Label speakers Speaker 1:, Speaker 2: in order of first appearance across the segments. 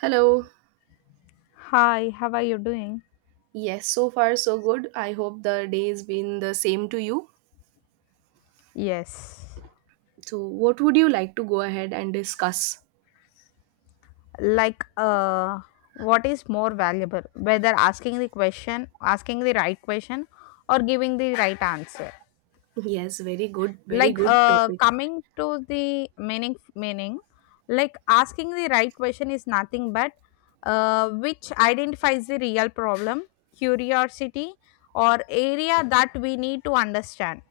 Speaker 1: Hello.
Speaker 2: Hi, how are you doing?
Speaker 1: Yes, so far so good. I hope the day has been the same to you.
Speaker 2: Yes.
Speaker 1: So, what would you like to go ahead and discuss?
Speaker 2: Like, uh, what is more valuable? Whether asking the question, asking the right question, or giving the right answer.
Speaker 1: Yes, very good, very good topic.
Speaker 2: Coming to the meaning, like asking the right question is nothing but which identifies the real problem, curiosity, or area that we need to understand.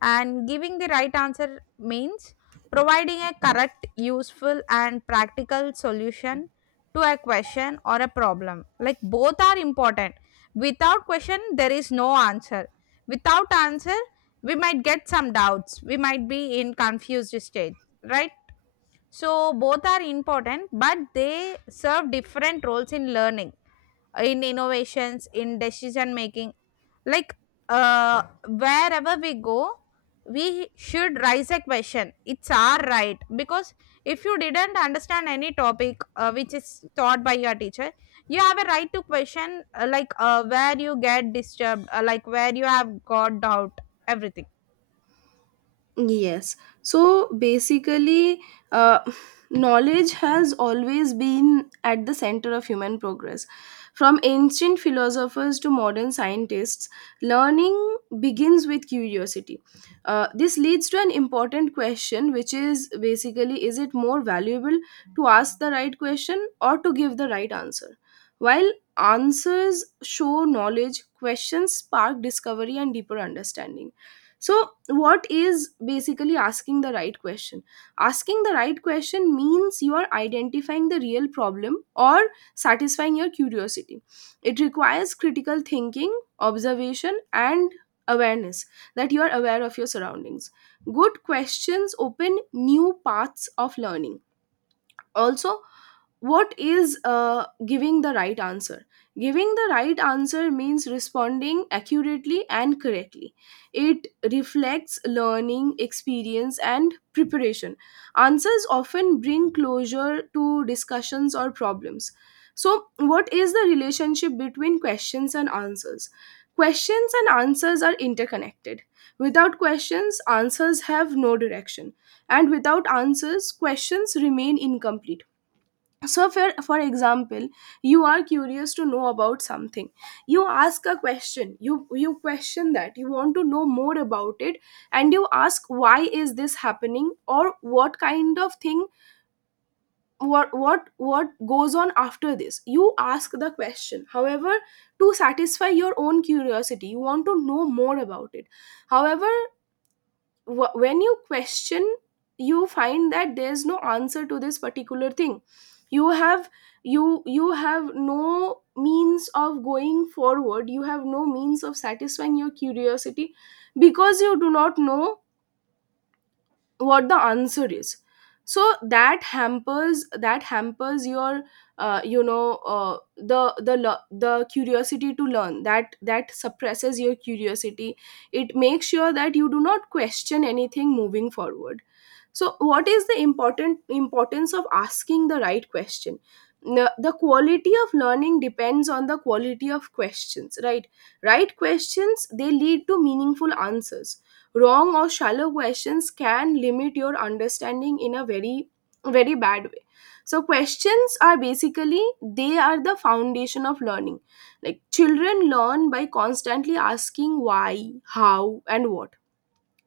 Speaker 2: And giving the right answer means providing a correct, useful, and practical solution to a question or a problem. Like both are important. Without question, there is no answer. Without answer, we might get some doubts. We might be in confused state, right? So both are important, but they serve different roles in learning, in innovations, in decision making, like wherever we go, we should raise a question. It's our right, because if you didn't understand any topic, which is taught by your teacher, you have a right to question, like where you get disturbed, like where you have got doubt, everything.
Speaker 1: Yes. So basically, uh, knowledge has always been at the center of human progress. From ancient philosophers to modern scientists, learning begins with curiosity. This leads to an important question, which is basically, is it more valuable to ask the right question or to give the right answer? While answers show knowledge, questions spark discovery and deeper understanding. So what is basically asking the right question? Asking the right question means you are identifying the real problem or satisfying your curiosity. It requires critical thinking, observation and awareness, that you are aware of your surroundings. Good questions open new paths of learning. Also, what is giving the right answer? Giving the right answer means responding accurately and correctly. It reflects learning experience and preparation. Answers often bring closure to discussions or problems. So what is the relationship between questions and answers? Questions and answers are interconnected. Without questions, answers have no direction, and without answers, questions remain incomplete. So for example, you are curious to know about something, you ask a question, you question that you want to know more about it, and you ask why is this happening or what kind of thing, what goes on after this. You ask the question, however, to satisfy your own curiosity, you want to know more about it. However, when you question, you find that there's no answer to this particular thing. You have, you have no means of going forward, you have no means of satisfying your curiosity, because you do not know what the answer is. So that hampers your the curiosity to learn. That suppresses your curiosity. It makes sure that you do not question anything moving forward. So what is the important importance of asking the right question? The quality of learning depends on the quality of questions, right? Right questions, they lead to meaningful answers. Wrong or shallow questions can limit your understanding in a very, very bad way. So questions are basically, they are the foundation of learning. Like children learn by constantly asking why, how and what.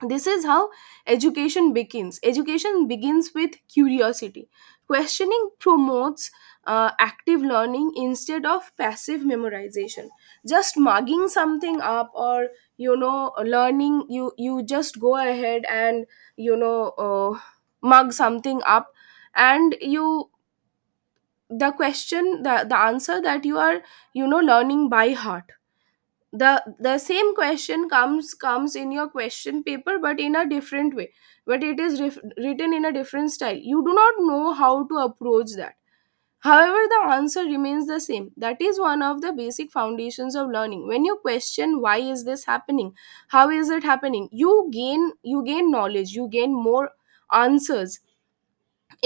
Speaker 1: This is how education begins with curiosity. Questioning promotes active learning instead of passive memorization. Just mugging something up, or you know, learning, you just go ahead and, you know, mug something up, and you, the question, the answer that you are, you know, learning by heart, the same question comes in your question paper, but in a different way. But it is written in a different style, you do not know how to approach that. However, the answer remains the same. That is one of the basic foundations of learning. When you question why is this happening, how is it happening, you gain knowledge, you gain more answers.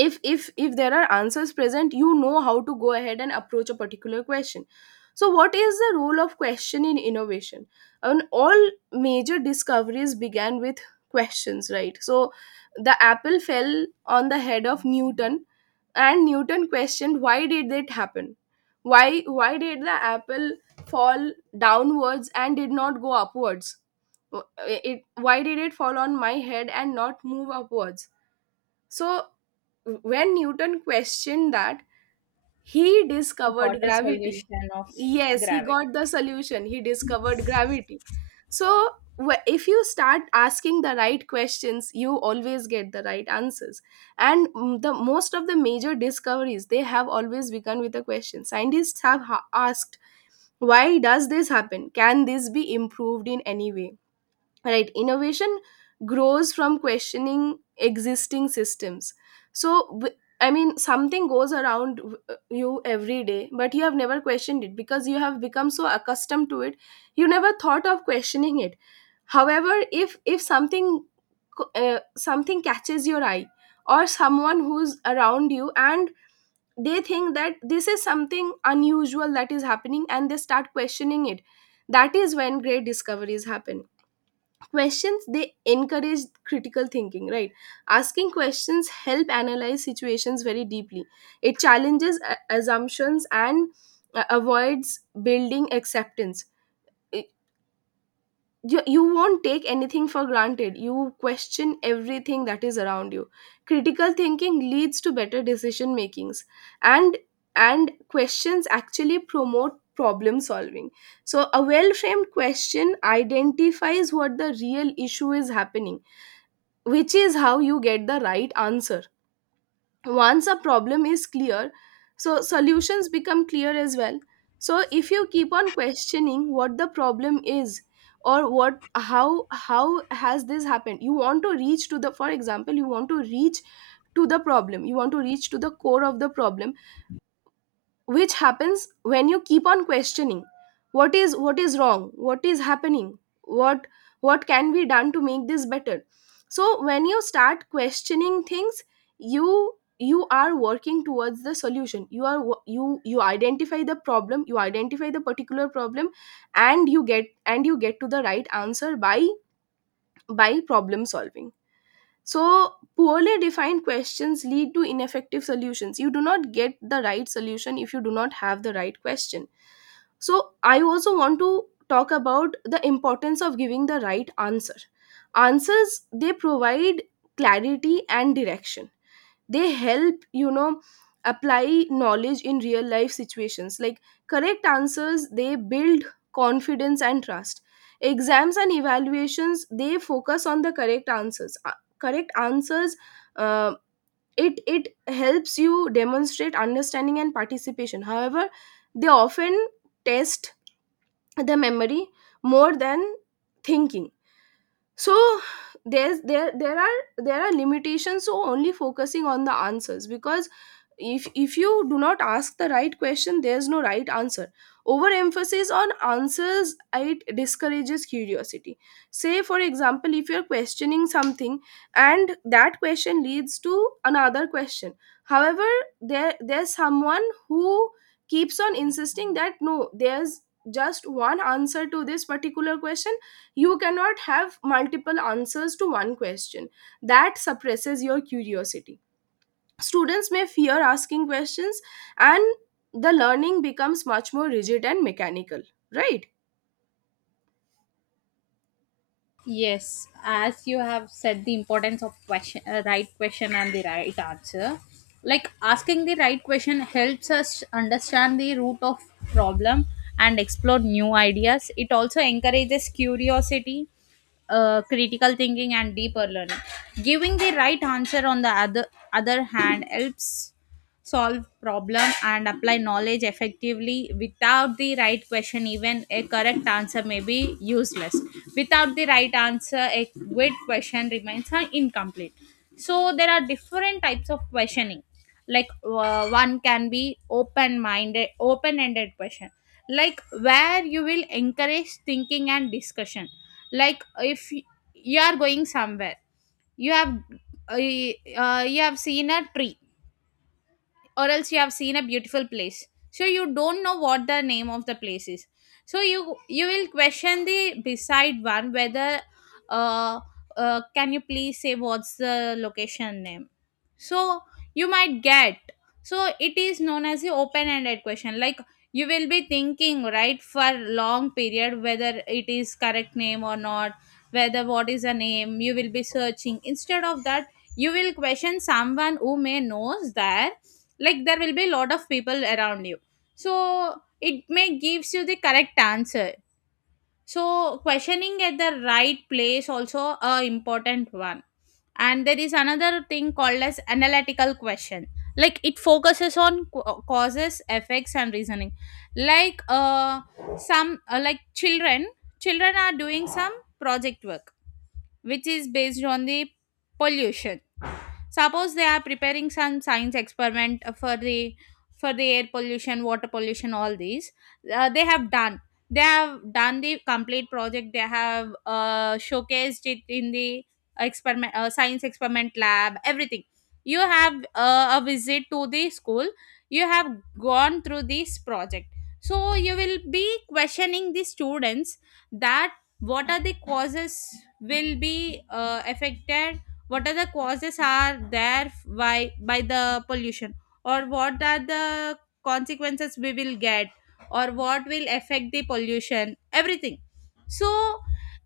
Speaker 1: If there are answers present, you know how to go ahead and approach a particular question. So what is the role of question in innovation? And all major discoveries began with questions, right? So the apple fell on the head of Newton, and Newton questioned, why did it happen? Why did the apple fall downwards and did not go upwards? It, why did it fall on my head and not move upwards? So when Newton questioned that, he
Speaker 2: Got
Speaker 1: discovered
Speaker 2: a
Speaker 1: gravity.
Speaker 2: solution of
Speaker 1: Yes, he got
Speaker 2: gravity.
Speaker 1: the solution. He discovered gravity. So, if you start asking the right questions, you always get the right answers. And mm, the most of the major discoveries, they have always begun with a question. Scientists have asked, "Why does this happen? Can this be improved in any way?" Right, innovation grows from questioning existing systems. So I mean, something goes around you every day, but you have never questioned it because you have become so accustomed to it. You never thought of questioning it. However, if something, something catches your eye, or someone who's around you, and they think that this is something unusual that is happening, and they start questioning it, that is when great discoveries happen. Questions, they encourage critical thinking, right? Asking questions help analyze situations very deeply. It challenges assumptions and avoids building acceptance. It- you won't take anything for granted, you question everything that is around you. Critical thinking leads to better decision makings. And and questions actually promote problem solving. So a well framed question identifies what the real issue is happening, which is how you get the right answer. Once a problem is clear, so solutions become clear as well. So if you keep on questioning what the problem is, or what, how has this happened, you want to reach to the, for example, you want to reach to the problem, you want to reach to the core of the problem, which happens when you keep on questioning what is, what is wrong, what is happening, what what can be done to make this better. So when you start questioning things, you are working towards the solution. You are you you identify the problem, you identify the particular problem, and you get to the right answer by problem solving. So, poorly defined questions lead to ineffective solutions. You do not get the right solution if you do not have the right question. So, I also want to talk about the importance of giving the right answer. Answers, they provide clarity and direction. They help, you know, apply knowledge in real life situations. Like correct answers, they build confidence and trust. Exams and evaluations, they focus on the correct answers. Correct answers, uh, it helps you demonstrate understanding and participation. However, they often test the memory more than thinking. So there's there there are limitations, so only focusing on the answers, because if you do not ask the right question, there's no right answer. Overemphasis on answers, it discourages curiosity. Say for example, if you're questioning something, and that question leads to another question, however, there's someone who keeps on insisting that no, there's just one answer to this particular question. You cannot have multiple answers to one question. That suppresses your curiosity. Students may fear asking questions, and the learning becomes much more rigid and mechanical, right?
Speaker 2: Yes, as you have said, the importance of question, right question and the right answer. Like asking the right question helps us understand the root of problem and explore new ideas. It also encourages curiosity, critical thinking, and deeper learning. Giving the right answer, on the other hand, helps solve problem and apply knowledge effectively. Without the right question, even a correct answer may be useless. Without the right answer, a good question remains incomplete. So there are different types of questioning. One can be open minded, open ended question, like where you will encourage thinking and discussion. Like if y- You are going somewhere, you have, you have seen a tree, or else you have seen a beautiful place, so you don't know what the name of the place is. So you will question the beside one, whether, uh, can you please say what's the location name? So you might get. So it is known as the open ended question. Like you will be thinking right for long period whether it is correct name or not, whether what is the name. You will be searching. Instead of that, you will question someone who may knows that. Like there will be a lot of people around you, so it may gives you the correct answer. So questioning at the right place also a important one. And there is another thing called as analytical question. Like it focuses on causes, effects and reasoning. Like uh some uh, like children, children are doing some project work which is based on the pollution. Suppose they are preparing some science experiment, for the, for the air pollution, water pollution, all these. They have done. They have done the complete project. They have showcased it in the experiment, science experiment lab. Everything. You have a visit to the school. You have gone through this project. So you will be questioning the students that what are the causes will be affected, what are the causes are there by by the pollution, or what are the consequences we will get, or what will affect the pollution, everything. So,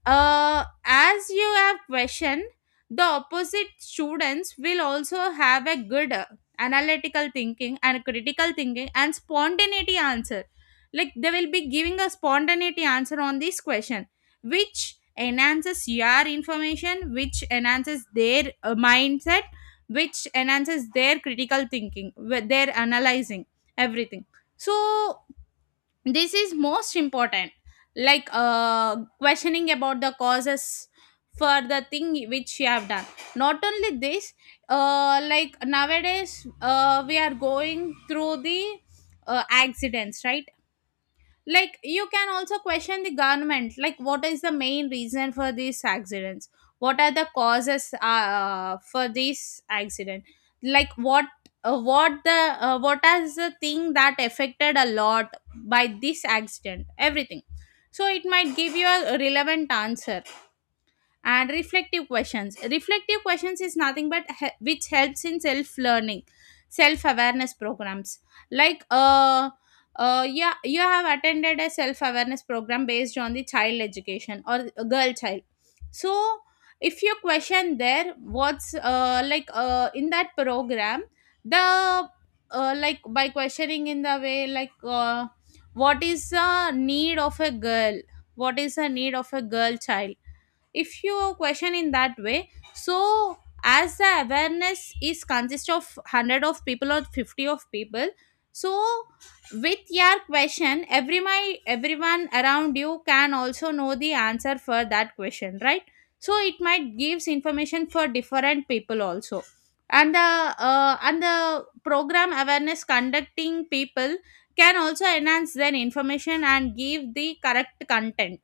Speaker 2: as you have questioned, the opposite students will also have a good analytical thinking and critical thinking and spontaneity answer. Like they will be giving a spontaneity answer on this question, which enhances your information, which enhances their mindset, which enhances their critical thinking, their analyzing, everything. So this is most important. Questioning about the causes for the thing which you have done. Not only this, like nowadays, we are going through the, accidents, right? Like you can also question the government, like what is the main reason for these accidents, what are the causes for this accident, like what, what the what is the thing that affected a lot by this accident, everything. So it might give you a relevant answer. And reflective questions, reflective questions is nothing but which helps in self learning, self awareness programs. like uh yeah, you have attended a self awareness program based on the child education or a girl child. So, if you question there, what's, like in that program, the, like by questioning in the way, like what is the need of a girl, what is the need of a girl child. If you question in that way, so as the awareness is consist of 100 of people or 50 of people, so with your question, everyone around you can also know the answer for that question, right? So it might gives information for different people also. And the, and the program awareness conducting people can also enhance their information and give the correct content.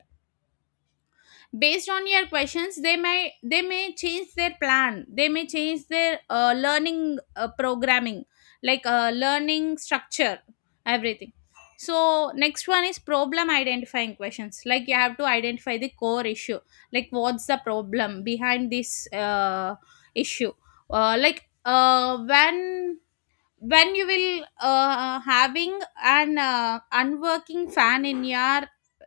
Speaker 2: Based on your questions, they may change their plan, they may change their learning, programming, like learning structure, everything. So next one is problem identifying questions. Like you have to identify the core issue, like what's the problem behind this issue. Like when you will having an unworking fan in your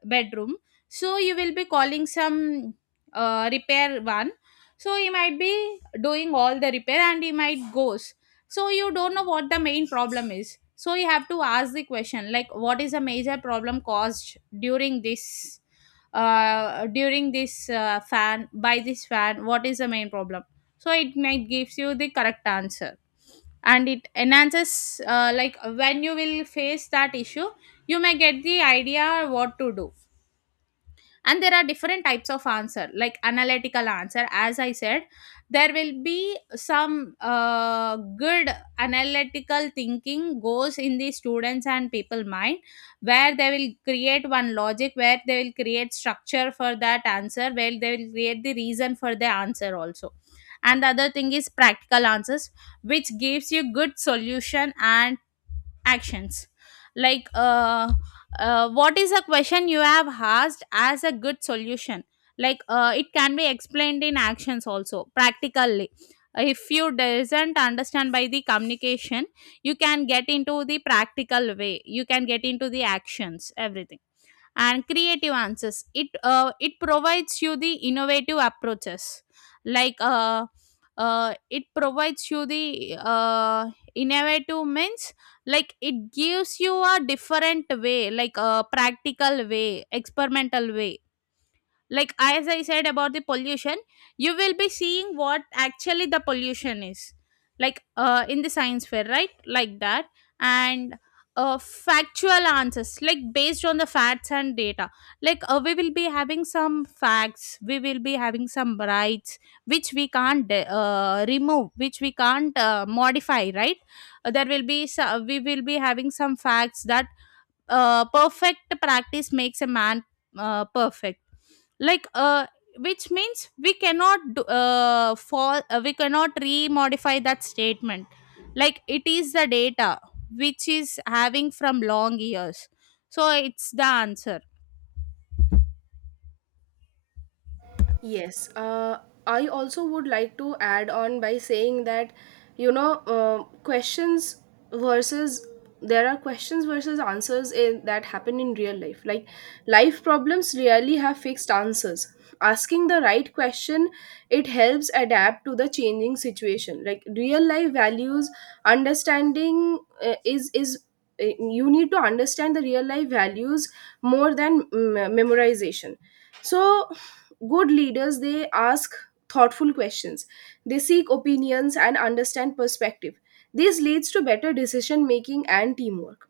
Speaker 2: bedroom, so you will be calling some repair one. So he might be doing all the repair and he might goes, so you don't know what the main problem is. So you have to ask the question like, what is a major problem caused during this, during this fan? By this fan, what is the main problem? So it might gives you the correct answer. And it enhances, like when you will face that issue, you may get the idea what to do. And there are different types of answer, like analytical answer. As I said, there will be some good analytical thinking goes in the students and people mind, where they will create one logic, where they will create structure for that answer, where they will create the reason for the answer also. And the other thing is practical answers, which gives you good solution and actions. Like, what is a question you have asked as a good solution. It can be explained in actions also practically. If you doesn't understand by the communication, you can get into the practical way, you can get into the actions, everything. And creative answers. It it provides you the innovative approaches, like it provides you the innovative means, like it gives you a different way, like a practical way, experimental way, like as I said about the pollution. You will be seeing what actually the pollution is, like in the science fair, right, like that. And factual answers, like based on the facts and data. We will be having some facts, we will be having some rights, which we can't remove, which we can't modify, right? There will be we will be having some facts that, perfect practice makes a man perfect. like uh which means we cannot do- fall we cannot remodify that statement. Like it is the data which is having from long years, so it's the answer.
Speaker 1: Yes, I also would like to add on by saying that, you know, questions versus, there are questions versus answers in, that happen in real life. Like, life problems rarely have fixed answers. Asking the right question, it helps adapt to the changing situation. Like real life values, understanding is you need to understand the real life values more than mm, memorization. So good leaders, they ask thoughtful questions. They seek opinions and understand perspective. This leads to better decision making and teamwork.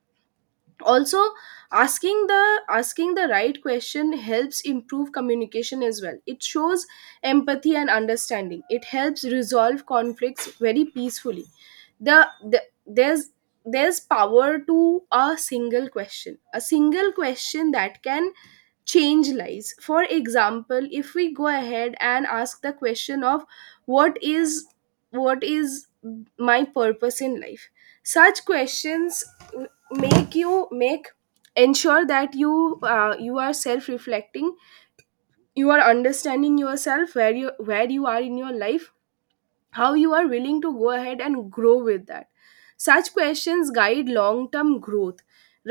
Speaker 1: Also, asking the right question helps improve communication as well. It shows empathy and understanding. It helps resolve conflicts very peacefully. The, the there's there's power to a single question, a single question that can change lives. For example, if we go ahead and ask the question of what is, what is my purpose in life, such questions make you make, ensure that you you are self reflecting, you are understanding yourself, where you, where you are in your life, how you are willing to go ahead and grow with that. Such questions guide long term growth,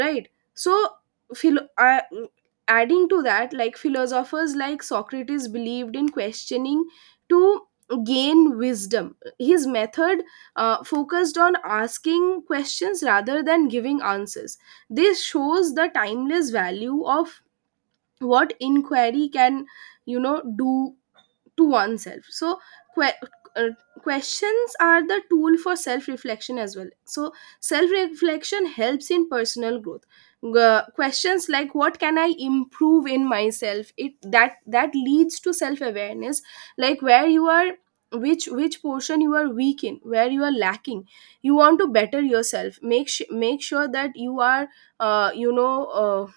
Speaker 1: right? So philo- uh, adding to that, like philosophers like Socrates believed in questioning to gain wisdom. His method focused on asking questions rather than giving answers. This shows the timeless value of what inquiry can, you know, do to oneself. So que- uh, questions are the tool for self reflection as well. So self reflection helps in personal growth. Questions like what can I improve in myself, it that that leads to self awareness, like where you are, which portion you are weak in, where you are lacking. You want to better yourself, make make sure that you are, uh, you know uh,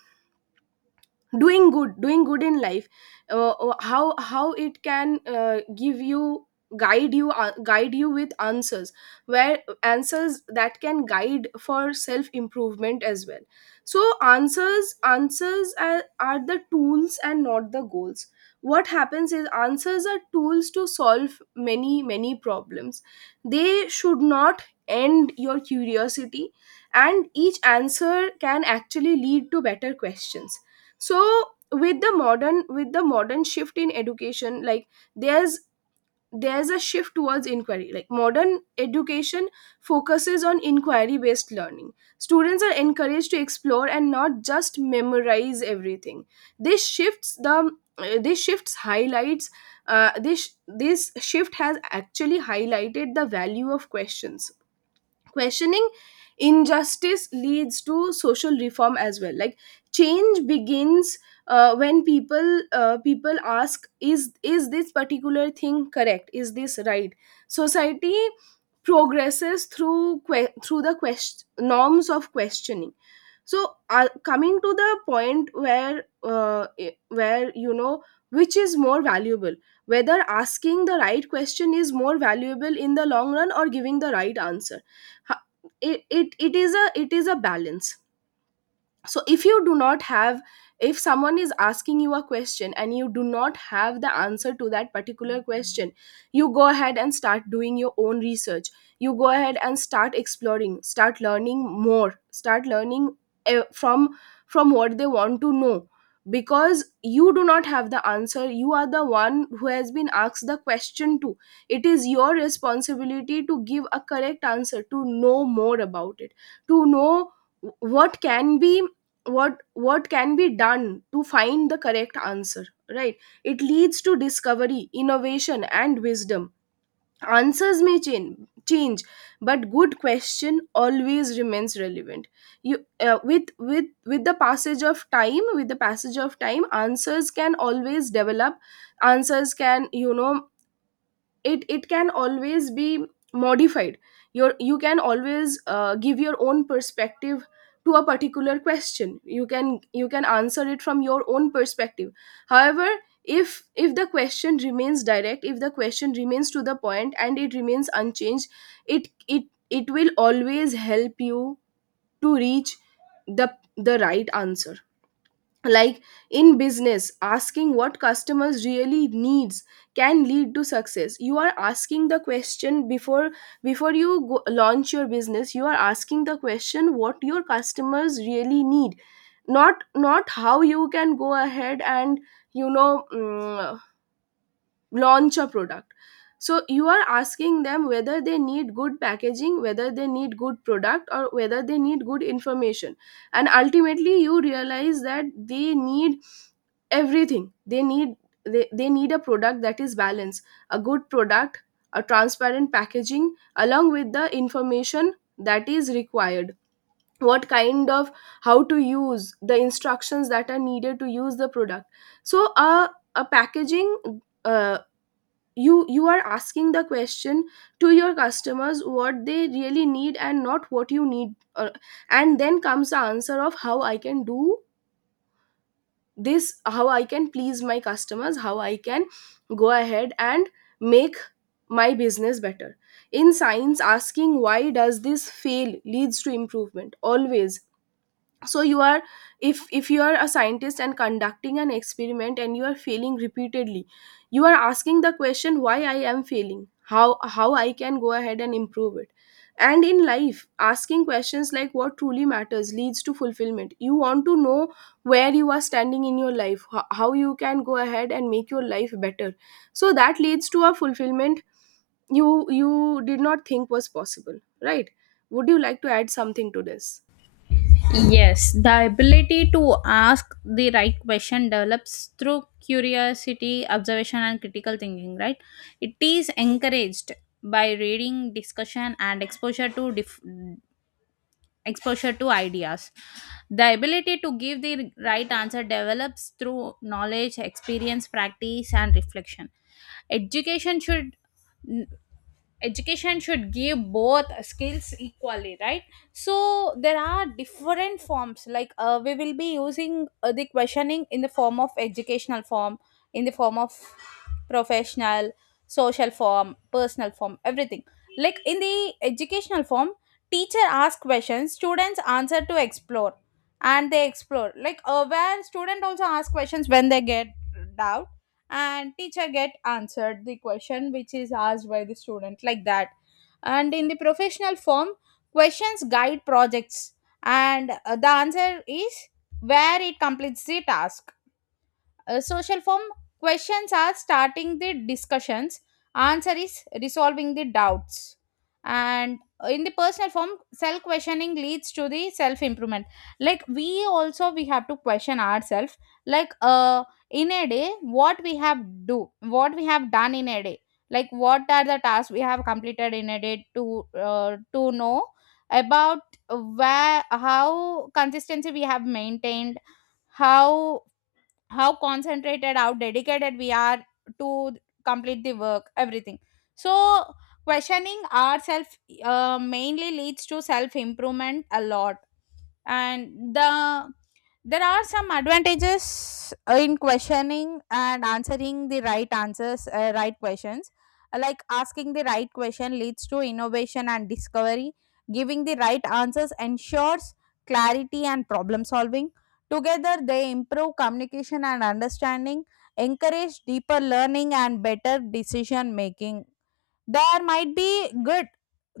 Speaker 1: doing good in life. How it can, give you guide you, guide you with answers, where answers that can guide for self improvement as well. So answers are the tools and not the goals. What happens is, answers are tools to solve many problems. They should not end your curiosity, and each answer can actually lead to better questions. So with the modern shift in education, like there's there's a shift towards inquiry. Like modern education focuses on inquiry based learning. Students are encouraged to explore and not just memorize everything. This shifts the this shifts highlights This shift has actually highlighted the value of questions questioning Injustice leads to social reform as well. Change begins when people ask, is this particular thing correct? Is this right? Society progresses through norms of questioning. So, coming to the point where which is more valuable, whether asking the right question is more valuable in the long run or giving the right answer. Ha- it is a balance. So if you do not have, if someone is asking you a question and you do not have the answer to that particular question, you go ahead and start doing your own research. You go ahead and start exploring, start learning more start learning eh, from what they want to know. Because you do not have the answer, you are the one who has been asked the question to. It is your responsibility to give a correct answer, to know more about it, to know what can be, what can be done to find the correct answer, right? It leads to discovery, innovation, and wisdom. Answers may change, but good question always remains relevant. You uh, with with with the passage of time, with the passage of time, answers can always develop. Answers can you know it it can always be modified. You can always give your own perspective to a particular question. You can answer it from your own perspective. However, if the question remains direct, if the question remains to the point and it remains unchanged, it it will always help you to reach the right answer. Like in business, asking what customers really needs can lead to success. You are asking the question before, before you go, launch your business. You are asking the question what your customers really need, not how you can go ahead and, you know mm, launch a product. So you are asking them whether they need good packaging, whether they need good product, or whether they need good information. And ultimately you realize that they need everything. They need, they need a product that is balanced, a good product, a transparent packaging along with the information that is required. What kind of, how to use, the instructions that are needed to use the product. So a packaging, uh, you are asking the question to your customers what they really need and not what you need. And then comes the answer of how I can do this, how I can please my customers, how I can go ahead and make my business better. In science, asking why does this fail leads to improvement always. So you are, if you are a scientist and conducting an experiment and you are failing repeatedly, you are asking the question why I am failing, how I can go ahead and improve it. And in life, asking questions like what truly matters leads to fulfillment. You want to know where you are standing in your life, how you can go ahead and make your life better. So that leads to a fulfillment you did not think was possible, right? Would you like to add something to this?
Speaker 2: Yes, the ability to ask the right question develops through curiosity, observation and critical thinking, right? It is encouraged by reading, discussion and exposure to exposure to ideas. The ability to give the right answer develops through knowledge, experience, practice, and reflection. Education should education should give both skills equally, right? So there are different forms, like we will be using the questioning in the form of educational form, in the form of professional, social form, personal form, everything. Like in the educational form, teacher asks questions, students answer to explore. And they explore, like where student also ask questions when they get doubt, and teacher get answered the question which is asked by the student, like that. And in the professional form, questions guide projects, and the answer is where it completes the task. Uh, social form, questions are starting the discussions, answer is resolving the doubts. And in the personal form, self questioning leads to the self improvement. Like we also we have to question ourselves. Like in a day, what we have do, what we have done in a day. Like what are the tasks we have completed in a day to know about where how consistency we have maintained, how how concentrated, how dedicated we are to complete the work, everything. So questioning ourselves mainly leads to self improvement a lot. And the There are some advantages in questioning and answering the right answers, right questions. Like asking the right question leads to innovation and discovery. Giving the right answers ensures clarity and problem solving. Together they improve communication and understanding, encourage deeper learning and better decision making. There might be good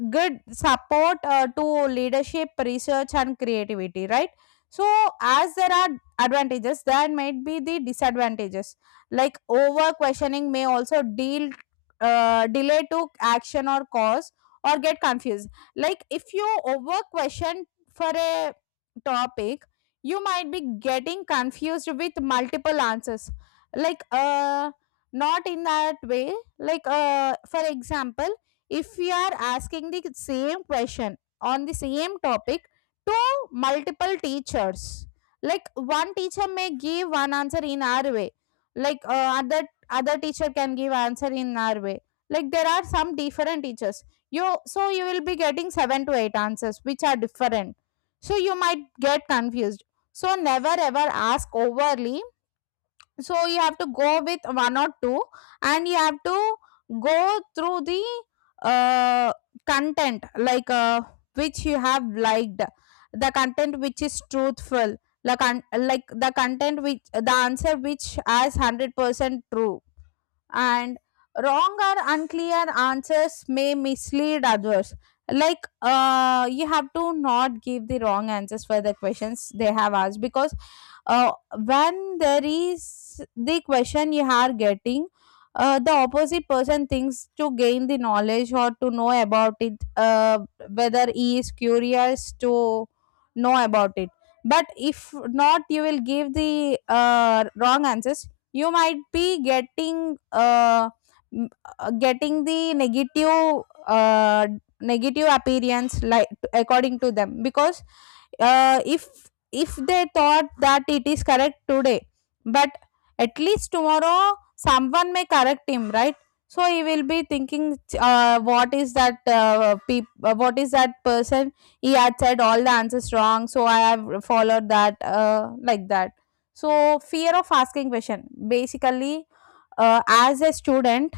Speaker 2: good support to leadership, research, and creativity, right? So, as there are advantages, there might be the disadvantages. Like over questioning may also deal, delay to action or cause or get confused. Like if you over question for a topic, you might be getting confused with multiple answers. Like not in that way, like for example, if we are asking the same question on the same topic to multiple teachers, like one teacher may give one answer in our way, like other teacher can give answer in our way, like there are some different teachers. You so you will be getting seven to eight answers which are different, so you might get confused. So never ever ask overly. So you have to go with one or two, and you have to go through the uh, content, like which you have liked, the content which is truthful, like, like the content which, the answer which has 100% true. And wrong or unclear answers may mislead others. Like you have to not give the wrong answers for the questions they have asked, because uh, when there is the question you are getting, the opposite person thinks to gain the knowledge or to know about it, whether he is curious to know about it. But if not, you will give the wrong answers. You might be getting m- getting the negative, negative appearance, like, according to them, because uh, if if they thought that it is correct today, but at least tomorrow someone may correct him, right? So he will be thinking, what is that what is that person, he had said all the answers wrong, so I have followed that, like that. So fear of asking question, basically, as a student,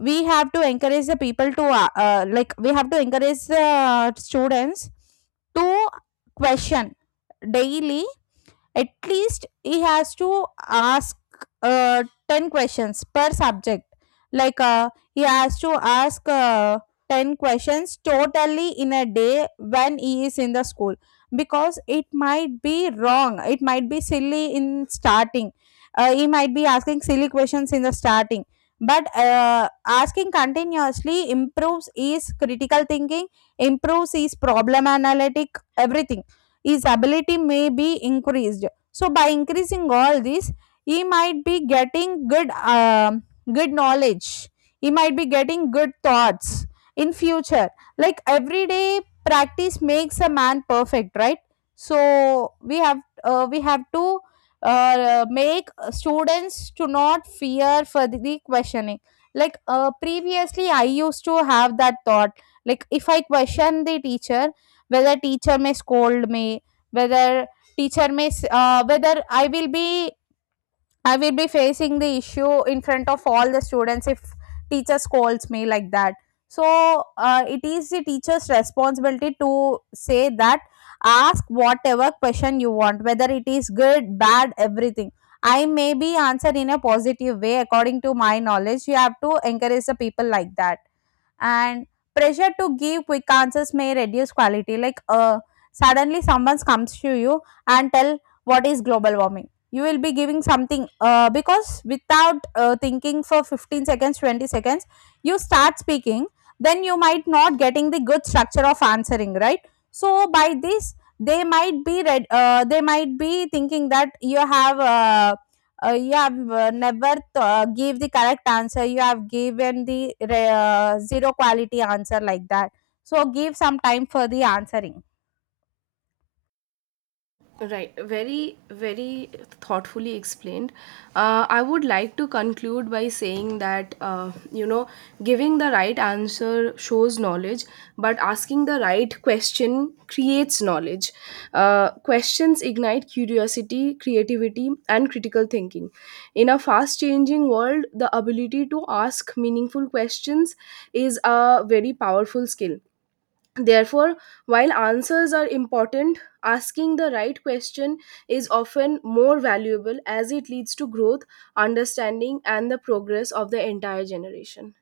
Speaker 2: we have to encourage the people to like we have to encourage the students to question daily. At least he has to ask uh, 10 questions per subject. Like he has to ask 10 questions totally in a day when he is in the school. Because it might be wrong, it might be silly in starting. He might be asking silly questions in the starting, but asking continuously improves his critical thinking, improves his problem analytic, everything. His ability may be increased. So by increasing all these, he might be getting good, good knowledge. He might be getting good thoughts in future. Like, everyday practice makes a man perfect, right? So we have we have to make students to not fear for the questioning. Like previously I used to have that thought, like if I question the teacher, whether teacher may scold me, whether teacher may whether I will be facing the issue in front of all the students if teacher scolds me, like that. So it is the teacher's responsibility to say that, ask whatever question you want, whether it is good, bad, everything. I may be answered in a positive way according to my knowledge. You have to encourage the people like that. And pressure to give quick answers may reduce quality. Like suddenly someone comes to you and tell, what is global warming? You will be giving something, because without thinking for 15 seconds, 20 seconds, you start speaking. Then you might not getting the good structure of answering, right? So by this they might be read they might be thinking that you have never give the correct answer. You have given the zero quality answer, like that. So give some time for the answering.
Speaker 1: Right, very, very thoughtfully explained. I would like to conclude by saying that, giving the right answer shows knowledge, but asking the right question creates knowledge. Questions ignite curiosity, creativity, and critical thinking. In a fast changing world, the ability to ask meaningful questions is a very powerful skill. Therefore, while answers are important, asking the right question is often more valuable as it leads to growth, understanding, and the progress of the entire generation.